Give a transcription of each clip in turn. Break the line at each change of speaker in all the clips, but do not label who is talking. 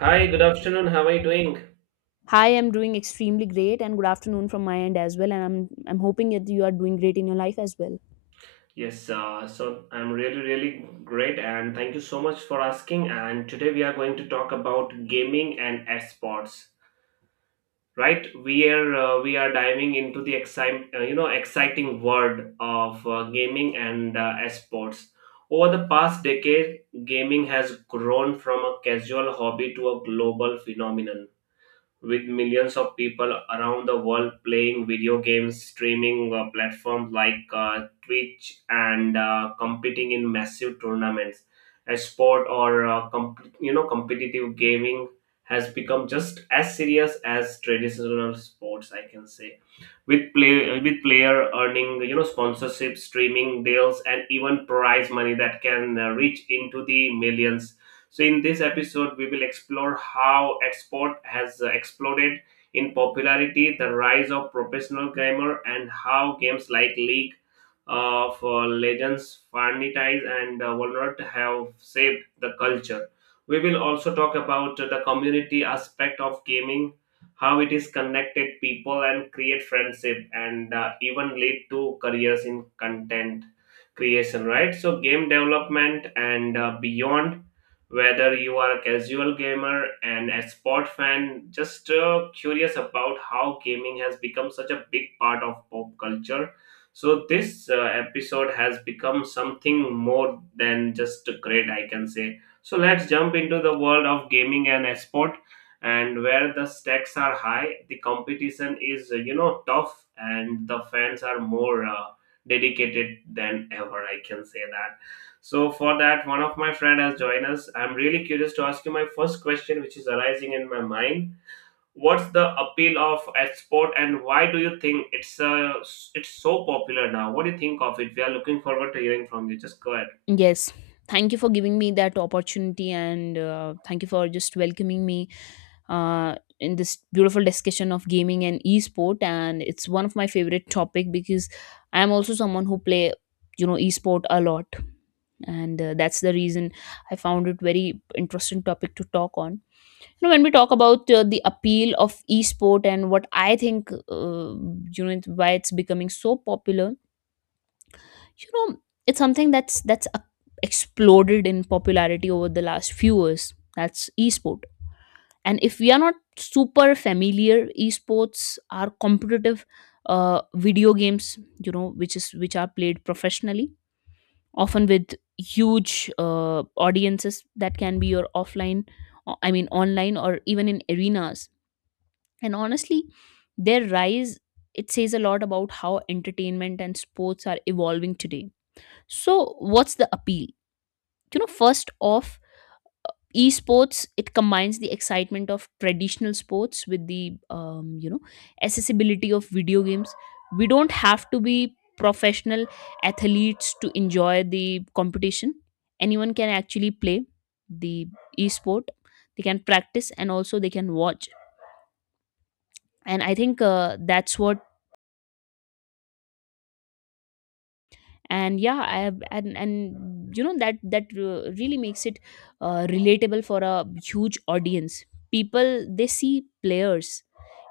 Hi, good afternoon. How are you doing?
Hi, I'm doing extremely great, and good afternoon from my end as well. And I'm hoping that you are doing great in your life as well.
Yes, so I'm really, really great, and thank you so much for asking. And today we are going to talk about gaming and esports, right? We are diving into the exciting, exciting world of gaming and esports. Over the past decade, gaming has grown from a casual hobby to a global phenomenon with millions of people around the world playing video games, streaming platforms like Twitch, and competing in massive tournaments. A sport or competitive gaming has become just as serious as traditional sports, I can say, with player earning, you know, sponsorship, streaming deals, and even prize money that can reach into the millions. So in this episode we will explore how export has exploded in popularity, the rise of professional gamer, and how games like league of legends, vanities, and walnut have shaped the culture. We will also talk about the community aspect of gaming, how it is connected people and create friendship, and even lead to careers in content creation. Right? So game development and beyond. Whether you are a casual gamer and a sport fan, just curious about how gaming has become such a big part of pop culture, so this episode has become something more than just great, I can say. So let's jump into the world of gaming and esport, and where the stakes are high, the competition is tough, and the fans are more dedicated than ever. I can say that. So for that, one of my friend has joined us. I'm really curious to ask you my first question, which is arising in my mind. What's the appeal of export, and why do you think it's so popular now? What do you think of it? We are looking forward to hearing from you. Just go ahead.
Yes, thank you for giving me that opportunity, and thank you for just welcoming me uh, in this beautiful discussion of gaming and esport. And it's one of my favorite topic because I am also someone who play you know esport a lot, and that's the reason I found it very interesting topic to talk on. You know, when we talk about the appeal of esport and what I think, you know, why it's becoming so popular, you know, it's something that's exploded in popularity over the last few years. That's esport, and if we are not super familiar, esports are competitive video games, you know, which are played professionally, often with huge audiences that can be your offline, I mean, online or even in arenas. And honestly, their rise, it says a lot about how entertainment and sports are evolving today. So what's the appeal? You know, first off, esports, it combines the excitement of traditional sports with the you know, accessibility of video games. We don't have to be professional athletes to enjoy the competition. Anyone can actually play the esport, they can practice and also they can watch. And I think that's what, and yeah I have, and you know that really makes it relatable for a huge audience. People, they see players,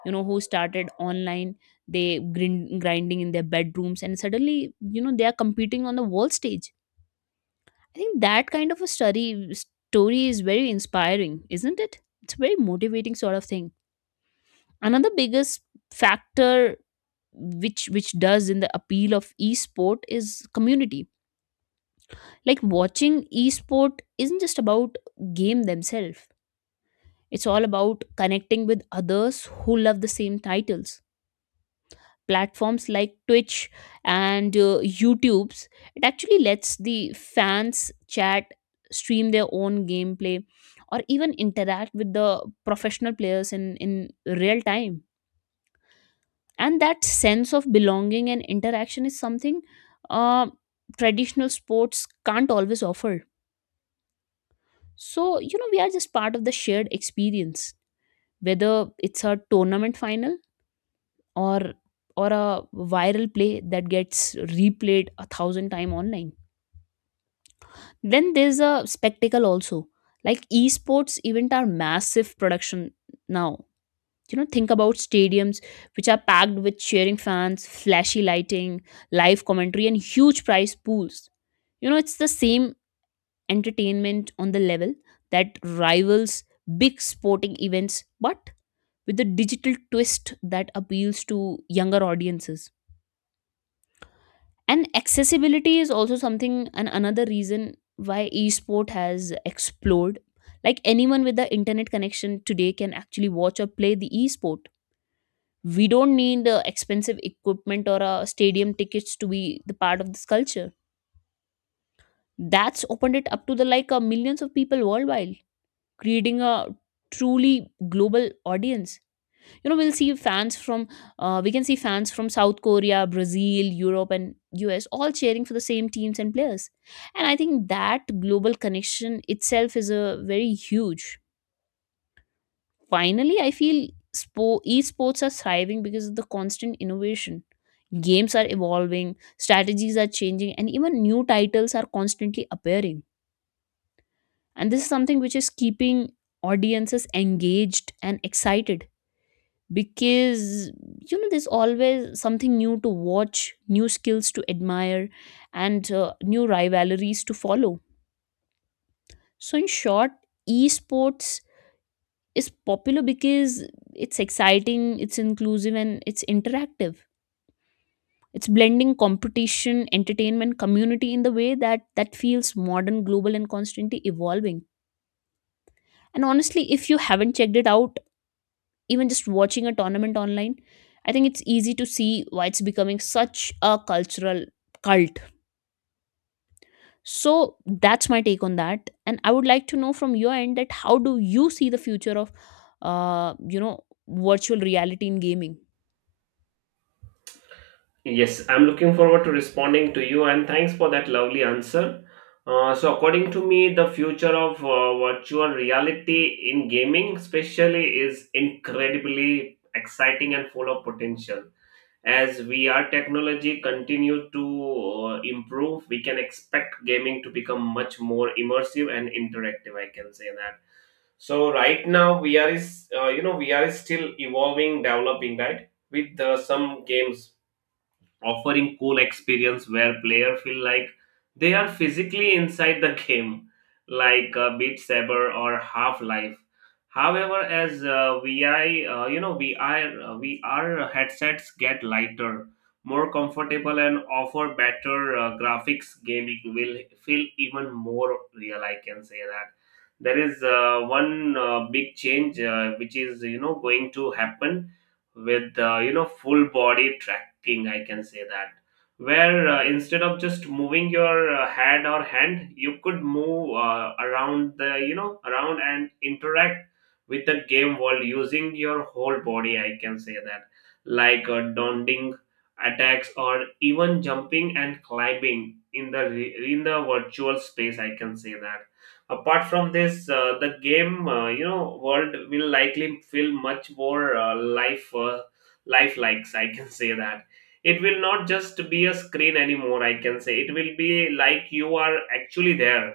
you know, who started online, they grinding in their bedrooms, and suddenly you know they are competing on the world stage. I think that kind of a study story is very inspiring, isn't it? It's a very motivating sort of thing. Another biggest factor which does in the appeal of esport is community. Like watching esport isn't just about game themselves. It's all about connecting with others who love the same titles. Platforms like Twitch and YouTube's, it actually lets the fans chat, stream their own gameplay, or even interact with the professional players in real time. And that sense of belonging and interaction is something uh, traditional sports can't always offer. So, you know, we are just part of the shared experience, whether it's a tournament final or or a viral play that gets replayed a thousand times online. Then there's a spectacle also. Like esports event are massive production now. You know, think about stadiums which are packed with cheering fans, flashy lighting, live commentary, and huge prize pools. You know, it's the same entertainment on the level that rivals big sporting events, but with a digital twist that appeals to younger audiences. And accessibility is also something and another reason why esport has explored. Like anyone with the internet connection today can actually watch or play the esport. We don't need expensive equipment or stadium tickets to be the part of this culture. That's opened it up to the like millions of people worldwide, creating a truly global audience. You know, we'll see fans from we can see fans from South Korea, Brazil, Europe, and US all cheering for the same teams and players. And I think that global connection itself is a very huge. Finally, I feel esports are thriving because of the constant innovation. Games are evolving, strategies are changing, and even new titles are constantly appearing. And this is something which is keeping audiences engaged and excited, because you know there's always something new to watch, new skills to admire, and new rivalries to follow. So in short, esports is popular because it's exciting, it's inclusive, and it's interactive. It's blending competition, entertainment, community in the way that feels modern, global, and constantly evolving. And honestly, if you haven't checked it out, even just watching a tournament online, I think it's easy to see why it's becoming such a cultural cult. So that's my take on that, and I would like to know from your end that how do you see the future of you know virtual reality in gaming.
Yes, I'm looking forward to responding to you, and thanks for that lovely answer. So, according to me, the future of virtual reality in gaming, especially, is incredibly exciting and full of potential. As VR technology continues to improve, we can expect gaming to become much more immersive and interactive. I can say that. So right now VR is still evolving, developing, right? With some games offering cool experience where player feel like they are physically inside the game, like beat saber or half life. However, as vi you know vr VR headsets get lighter, more comfortable, and offer better graphics, gaming will feel even more real, I can say that. There is one big change, which is, you know, going to happen with, full body tracking, I can say that, where, instead of just moving your head or hand, you could move around and interact with the game world using your whole body, I can say that. Like dodging attacks or even jumping and climbing in in the virtual space, I can say that. Apart from this, the game world will likely feel much more lifelikes. I can say that. It will not just be a screen anymore. I can say it will be like you are actually there.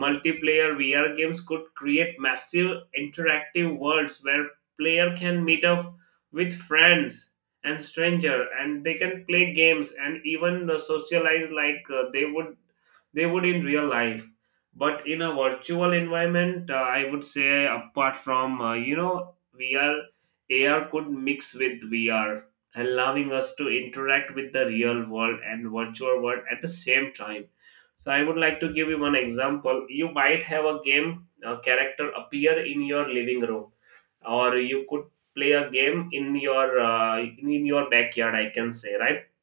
Multiplayer VR games could create massive interactive worlds where player can meet up with friends and stranger, and they can play games and even socialize like they would in real life, but in a virtual environment. I would say, apart from, VR, AR could mix with VR, allowing us to interact with the real world and virtual world at the same time. So I would like to give you one example. You might have a game character appear in your living room, or you could play a game in your backyard, I can say, right?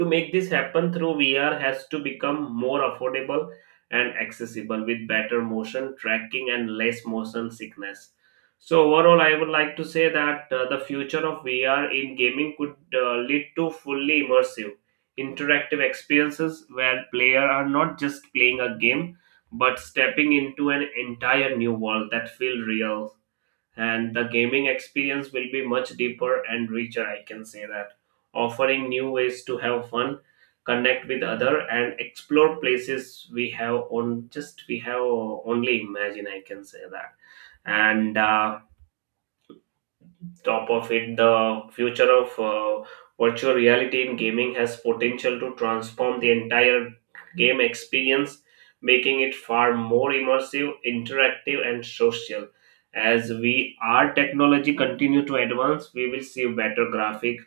To make this happen through, VR has to become more affordable and accessible with better motion tracking and less motion sickness. So overall, I would like to say that the future of VR in gaming could lead to fully immersive, interactive experiences where players are not just playing a game but stepping into an entire new world that feels real, and the gaming experience will be much deeper and richer, I can say that, offering new ways to have fun, connect with other, and explore places we have on, just we have only imagine, I can say that. And top of it, the future of virtual reality in gaming has potential to transform the entire game experience, making it far more immersive, interactive, and social. As we our technology continue to advance, we will see better graphic,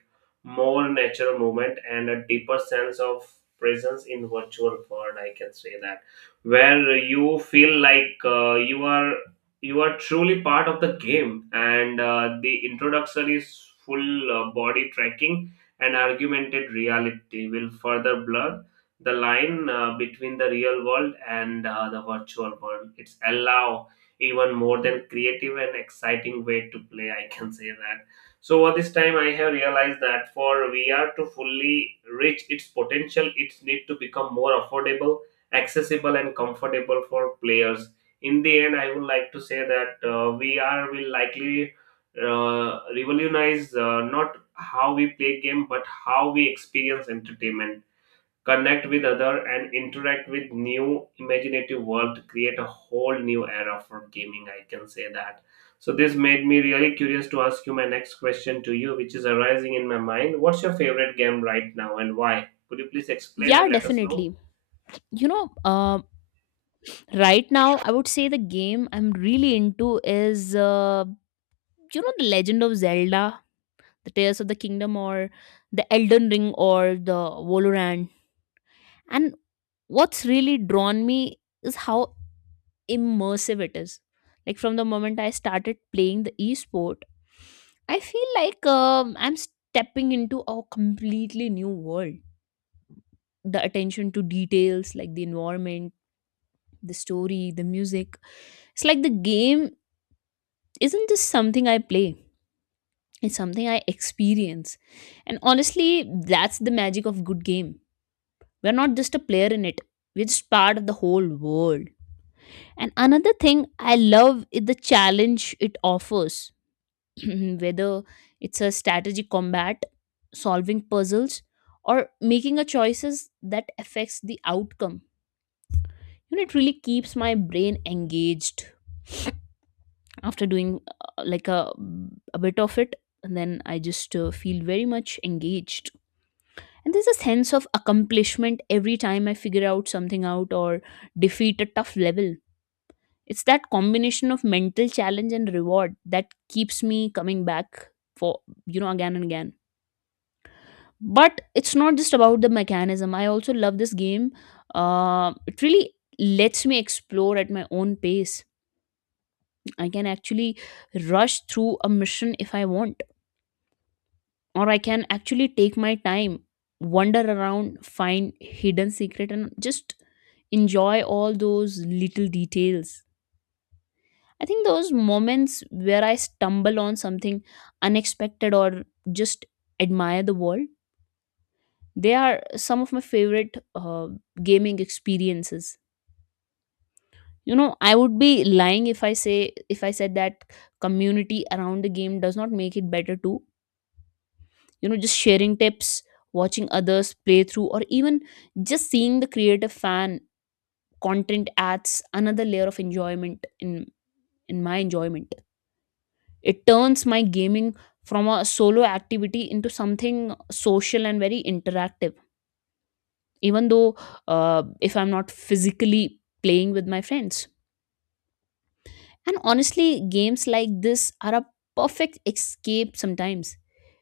more natural movement, and a deeper sense of presence in virtual world. I can say that, where you feel like you are truly part of the game. And the introduction is full body tracking, and augmented reality will further blur the line, between the real world and the virtual world. It's allow even more than creative and exciting way to play, I can say that. So over this time I have realized that for VR to fully reach its potential, it needs to become more affordable, accessible, and comfortable for players. In the end, I would like to say that we will likely revolutionize, not how we play game, but how we experience entertainment, connect with other, and interact with new imaginative world. Create a whole new era for gaming. I can say that. So this made me really curious to ask you my next question to you, which is arising in my mind. What's your favorite game right now, and why? Could you please explain
Yeah,
and let us know?
definitely. You know, uh, right now, I would say the game I'm really into is, you know, The Legend of Zelda, The Tears of the Kingdom, or The Elden Ring, or The Valorant. And what's really drawn me is how immersive it is. Like from the moment I started playing the esport, I feel like I'm stepping into a completely new world. The attention to details, like the environment, the story, the music, it's like the game isn't just something I play, it's something I experience. And honestly, that's the magic of good game. We're not just a player in it, we're just part of the whole world. And another thing I love is the challenge it offers, whether it's a strategy combat, solving puzzles, or making a choices that affects the outcome. You know, it really keeps my brain engaged after doing like a bit of it. And then I just feel very much engaged. And there's a sense of accomplishment every time I figure out something out or defeat a tough level. It's that combination of mental challenge and reward that keeps me coming back for, you know, again and again. But it's not just about the mechanism. I also love this game. It really lets me explore at my own pace. I can actually rush through a mission if I want, or I can actually take my time, wander around, find hidden secret, and just enjoy all those little details. I think those moments where I stumble on something unexpected or just admire the world, they are some of my favorite gaming experiences. You know, I would be lying if I say if I said that community around the game does not make it better too. You know, just sharing tips, watching others play through, or even just seeing the creative fan content adds another layer of enjoyment in my enjoyment. It turns my gaming from a solo activity into something social and very interactive, even though if I'm not physically playing with my friends. And honestly, games like this are a perfect escape sometimes,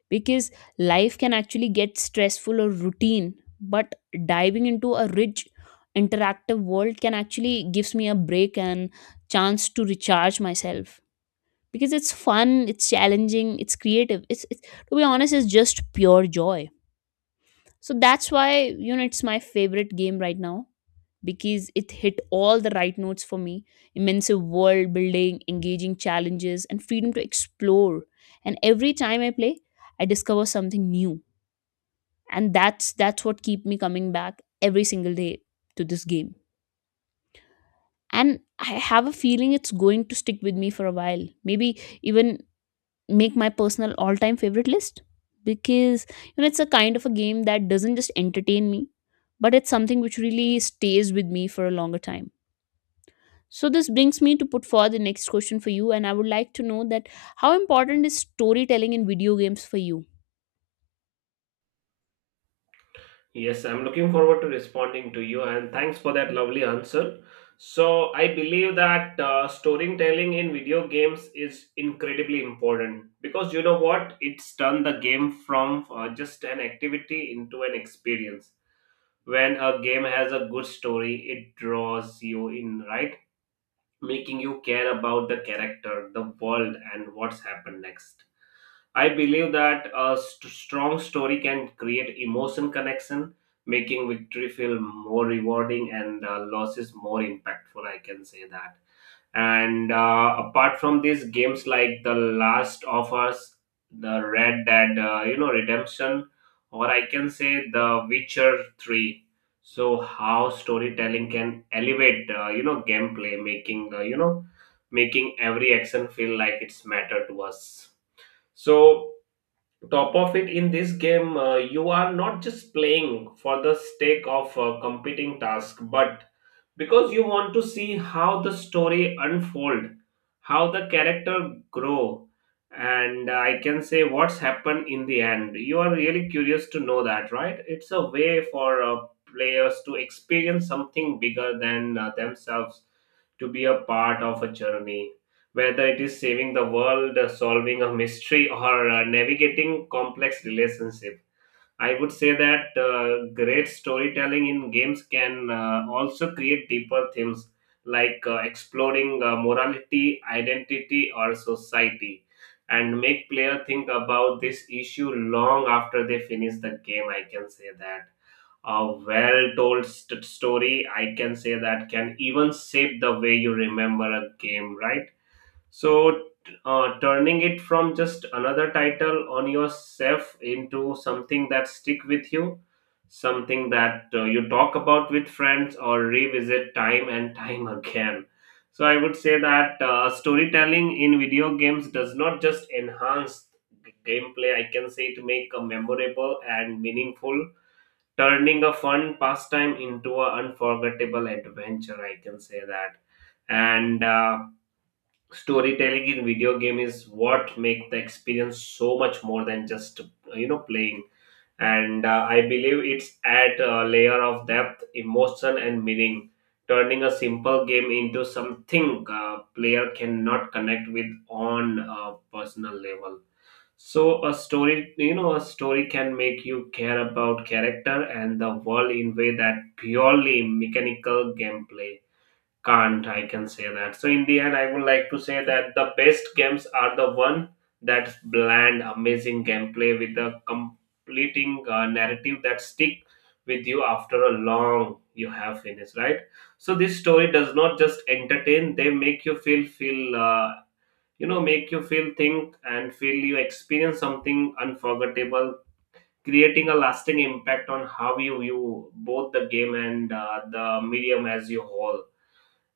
because life can actually get stressful or routine, but diving into a rich, interactive world can actually gives me a break and chance to recharge myself, because it's fun, it's challenging, it's creative. It's, to be honest, it's just pure joy. So that's why you know it's my favorite game right now, because it hit all the right notes for me. Immense world building, engaging challenges, and freedom to explore. And every time I play, I discover something new, and that's what keep me coming back every single day to this game. And I have a feeling it's going to stick with me for a while. Maybe even make my personal all-time favorite list, because you know it's a kind of a game that doesn't just entertain me, but it's something which really stays with me for a longer time. So this brings me to put forward the next question for you, and I would like to know that how important is storytelling in video games for you.
Yes, I'm looking forward to responding to you, and thanks for that lovely answer. So, I believe that storytelling in video games is incredibly important because, you know what? It's turned the game from just an activity into an experience. When a game has a good story, it draws you in, right? Making you care about the character, the world, and what's happened next. I believe that strong story can create emotion connection, making victory feel more rewarding and losses more impactful. I can say that. And apart from these games like The Last of Us, The Red Dead, Redemption, or I can say The Witcher Three. So how storytelling can elevate, gameplay, making, making every action feel like it's matter to us. So top of it in this game, you are not just playing for the stake of competing task, but because you want to see how the story unfold, how the character grow, and I can say what's happened in the end. You are really curious to know that, right? It's a way for players to experience something bigger than themselves, to be a part of a journey, whether it is saving the world, solving a mystery, or navigating complex relationships. I would say that great storytelling in games can also create deeper themes, like exploring morality, identity, or society, and make player think about this issue long after they finish the game. I can say that. A well-told story, I can say that, can even shape the way you remember a game, right? So, turning it from just another title on yourself into something that stick with you, something that you talk about with friends or revisit time and time again. So, I would say that storytelling in video games does not just enhance gameplay. I can say to make a memorable and meaningful, turning a fun pastime into an unforgettable adventure. I can say that, and. Storytelling in video game is what make the experience so much more than just, you know, playing. And I believe it's add a layer of depth, emotion, and meaning, turning a simple game into something player cannot connect with on a personal level. So a story, you know, a story can make you care about character and the world in way that purely mechanical gameplay can't, I can say that. So in the end, I would like to say that the best games are the one that bland, amazing gameplay with a completing narrative that stick with you after a long you have finished, right? So this story does not just entertain; they make you feel feel. Make you feel think and feel you experience something unforgettable, creating a lasting impact on how you view both the game and the medium as you whole,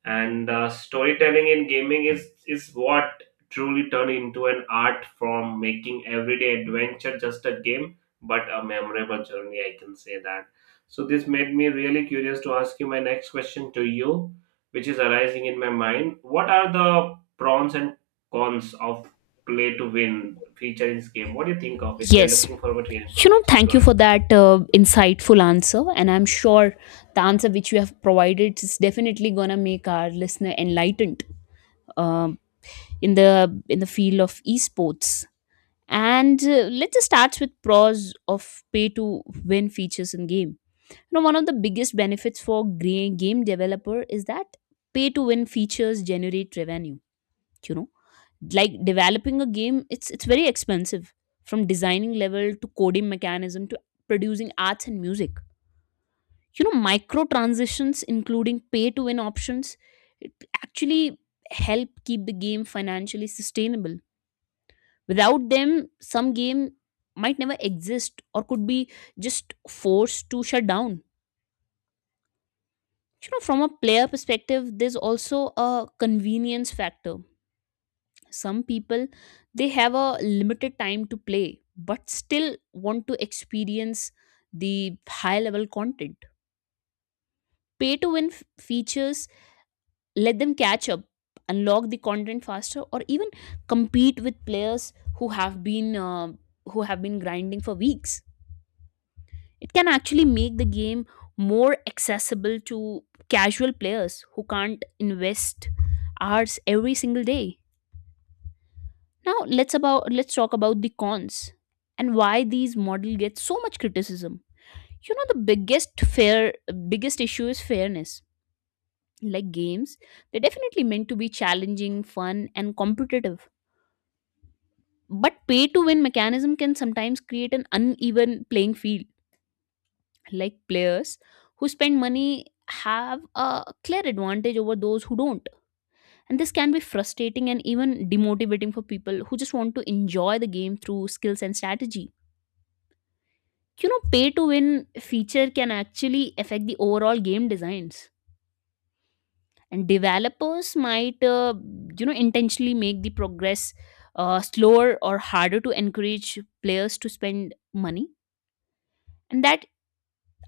and storytelling in gaming is what truly turned into an art form, making everyday adventure just a game but a memorable journey, I can say that. So this made me really curious to ask you my next question to you, which is arising in my mind. What are the pros and cons of play to win feature in this game? What do you think of it? We are
Yes,
looking forward to hearing
you
from
know,
you. Just go
thank you
ahead.
for that insightful answer, and I'm sure the answer which you have provided is definitely going to make our listener enlightened um, in the field of esports. And let's just start with pros of pay to win features in game. You know, one of the biggest benefits for game developer is that pay to win features generate revenue. You know, like developing a game, it's very expensive, from designing level to coding mechanism to producing arts and music. You know, micro transitions including pay to win options, it actually help keep the game financially sustainable. Without them, some game might never exist or could be just forced to shut down. You know, from a player perspective, there's also a convenience factor. Some people, they have a limited time to play but still want to experience the high level content. Pay to win features let them catch up, unlock the content faster, or even compete with players who have been grinding for weeks. It can actually make the game more accessible to casual players who can't invest hours every single day. Now let's talk about the cons and why these model get so much criticism. You know the biggest issue is fairness. Like games, they're definitely meant to be challenging, fun and competitive. But pay to win mechanism can sometimes create an uneven playing field, like players who spend money have a clear advantage over those who don't, and this can be frustrating and even demotivating for people who just want to enjoy the game through skills and strategy. You know, pay to win feature can actually affect the overall game designs, and developers might intentionally make the progress slower or harder to encourage players to spend money, and that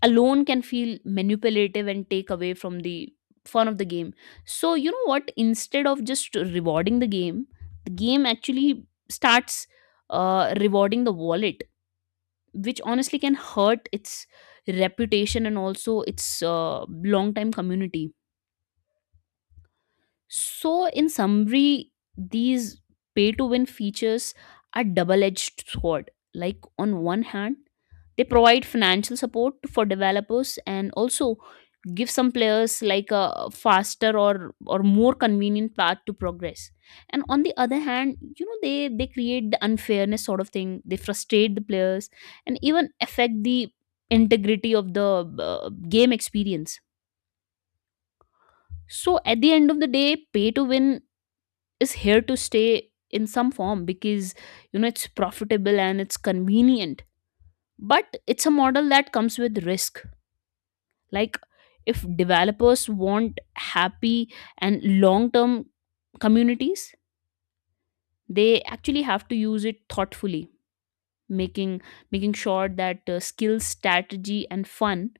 alone can feel manipulative and take away from the fun of the game. So, you know what? Instead of just rewarding the game actually starts rewarding the wallet, which honestly can hurt its reputation and also its long time community. So, in summary, these pay to win features are double edged sword. Like, on one hand, they provide financial support for developers and also give some players like a faster or more convenient path to progress. And on the other hand, you know, they create the unfairness sort of thing. They frustrate the players and even affect the integrity of the game experience. So at the end of the day, pay to win is here to stay in some form because you know it's profitable and it's convenient, but it's a model that comes with risk. Like, if developers want happy and long term communities, they actually have to use it thoughtfully, making making sure that skills, strategy and fun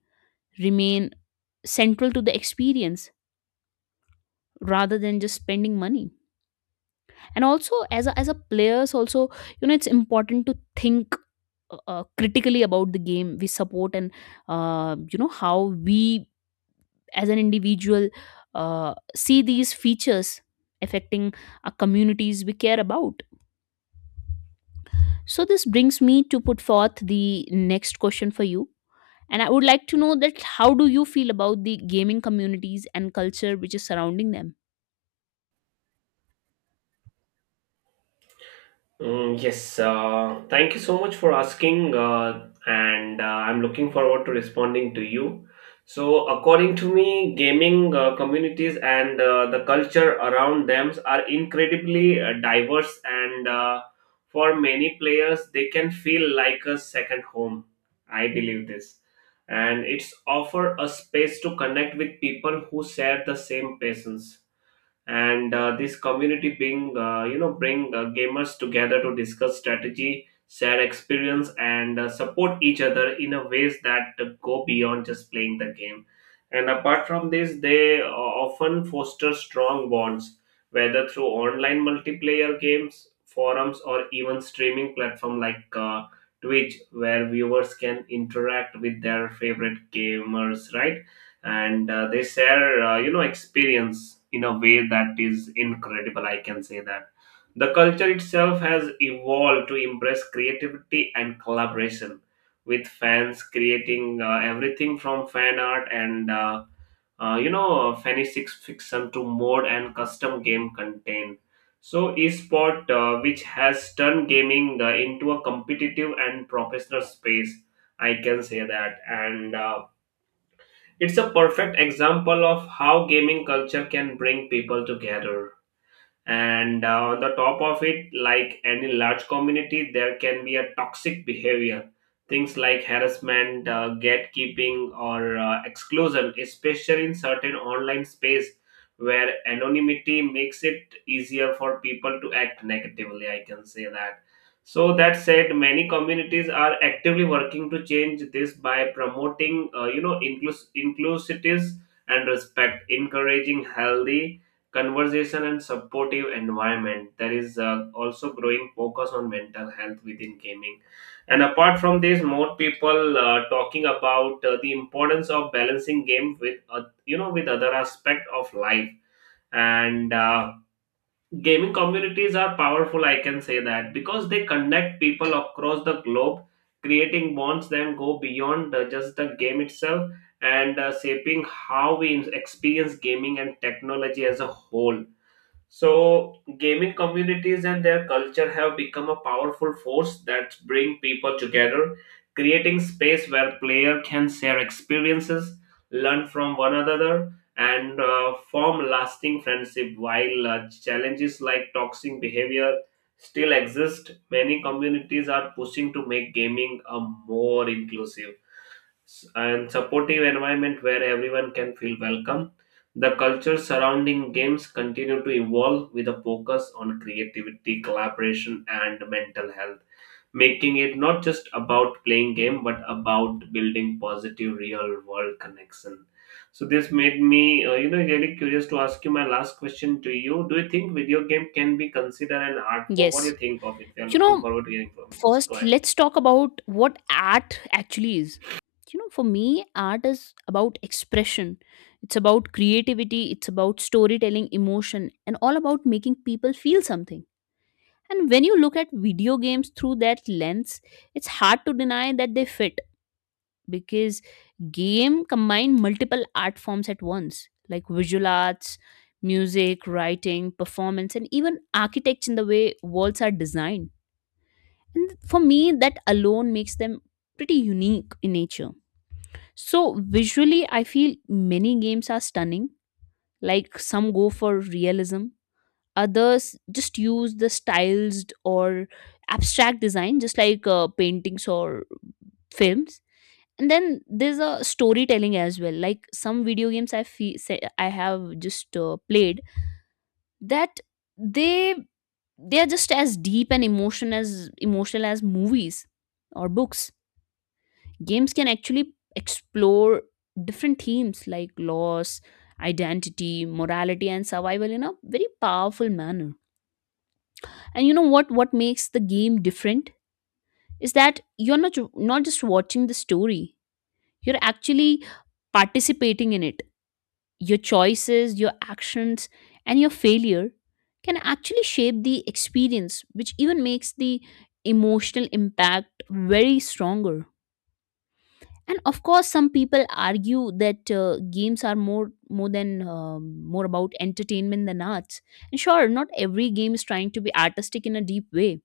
remain central to the experience rather than just spending money. And also as a players also, you know, it's important to think critically about the game we support and how we as an individual see these features affecting our communities we care about. So this brings me to put forth the next question for you, and I would like to know that how do you feel about the gaming communities and culture which is surrounding them?
Mm, yes, thank you so much for asking, and I'm looking forward to responding to you. So, according to me, gaming communities and the culture around them are incredibly diverse, and for many players, they can feel like a second home. I believe this, and it's offer a space to connect with people who share the same passions, and this community being bring gamers together to discuss strategy, share experience, and support each other in a ways that go beyond just playing the game. And apart from this, they often foster strong bonds, whether through online multiplayer games, forums, or even streaming platform like Twitch, where viewers can interact with their favorite gamers, right? And they share experience in a way that is incredible, I can say that. The culture itself has evolved to embrace creativity and collaboration, with fans creating everything from fan art and fantasy fiction to mode and custom game content. So esport, which has turned gaming into a competitive and professional space, I can say that. And it's a perfect example of how gaming culture can bring people together. And on the top of it, like any large community, there can be a toxic behavior, things like harassment, gatekeeping, or exclusion, especially in certain online space where anonymity makes it easier for people to act negatively, I can say that. So that said, many communities are actively working to change this by promoting inclusivities and respect, encouraging healthy conversation and supportive environment. There is also growing focus on mental health within gaming. And apart from this, more people talking about the importance of balancing game with with other aspect of life. And gaming communities are powerful, I can say that, because they connect people across the globe, creating bonds that go beyond just the game itself and shaping how we experience gaming and technology as a whole. So, gaming communities and their culture have become a powerful force that bring people together, creating space where player can share experiences, learn from one another, and form lasting friendship. While challenges like toxic behavior still exist, many communities are pushing to make gaming a more inclusive and supportive environment where everyone can feel welcome. The culture surrounding games continue to evolve with a focus on creativity, collaboration, and mental health, making it not just about playing game but about building positive real world connection. So this made me, really curious to ask you my last question to you. Do you think video game can be considered an art form? What do
Yes.
you think of it? We are
You
looking
know,
forward to hearing from you. Just go
first
ahead.
let's talk about what art actually is. You know, for me, art is about expression. It's about creativity, it's about storytelling, emotion, and all about making people feel something. And when you look at video games through that lens, it's hard to deny that they fit, because game combine multiple art forms at once, like visual arts, music, writing, performance, and even architecture in the way worlds are designed. And for me, that alone makes them pretty unique in nature. So visually, I feel many games are stunning. Like, some go for realism, others just use the stylized or abstract design just like paintings or films. And then there's a storytelling as well. Like some video games, I feel, say I have just played that, they they are just as deep and emotion as emotional as movies or books. Games can actually explore different themes like loss, identity, morality and survival in a very powerful manner. And you know what makes the game different is that you're not not just watching the story. You're actually participating in it. Your choices, your actions and your failure can actually shape the experience, which even makes the emotional impact very stronger. And of course some people argue that games are more than more about entertainment than arts. And sure, not every game is trying to be artistic in a deep way,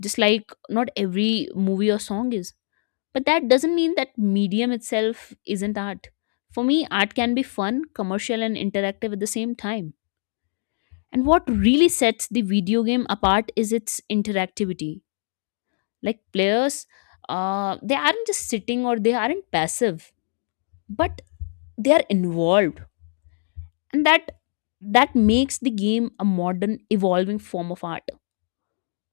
just like not every movie or song is, but that doesn't mean that medium itself isn't art. For me, art can be fun, commercial and interactive at the same time. And what really sets the video game apart is its interactivity. Like players, they aren't just sitting or they aren't passive, but they are involved. And that makes the game a modern evolving form of art,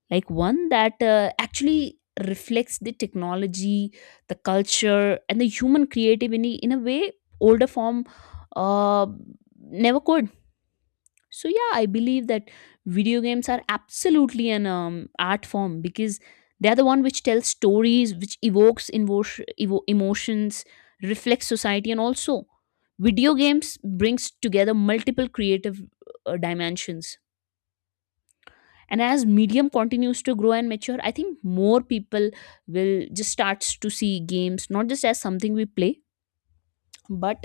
like one that actually reflects the technology, the culture and the human creativity in a way older form uh, never could. So yeah, I believe that video games are absolutely an art form, because they are the one which tells stories, which evokes emotions, reflects society, and also video games brings together multiple creative dimensions. And as medium continues to grow and mature, I think more people will just starts to see games not just as something we play, but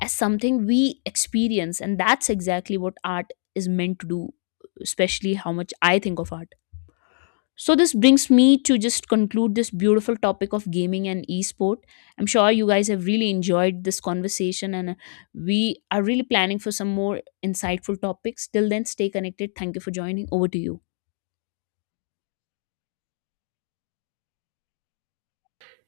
as something we experience. And that's exactly what art is meant to do, especially how much I think of art. So this brings me to just conclude this beautiful topic of gaming and esport. I'm sure you guys have really enjoyed this conversation, and we are really planning for some more insightful topics. Till then, stay connected. Thank you for joining. Over to you.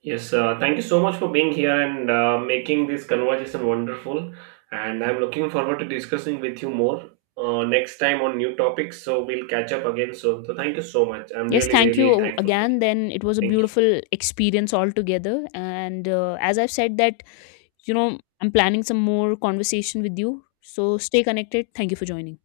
Yes, thank you so much for being here and making this conversation wonderful. And I'm looking forward to discussing with you more next time on new topics. So we'll catch up again soon. So thank you so much. I'm
Yes,
really,
thank
really
you
thankful to
again.
you.
Then it was a
Thank you.
beautiful experience altogether. And as I've said, that you know, I'm planning some more conversation with you. So stay connected. Thank you for joining.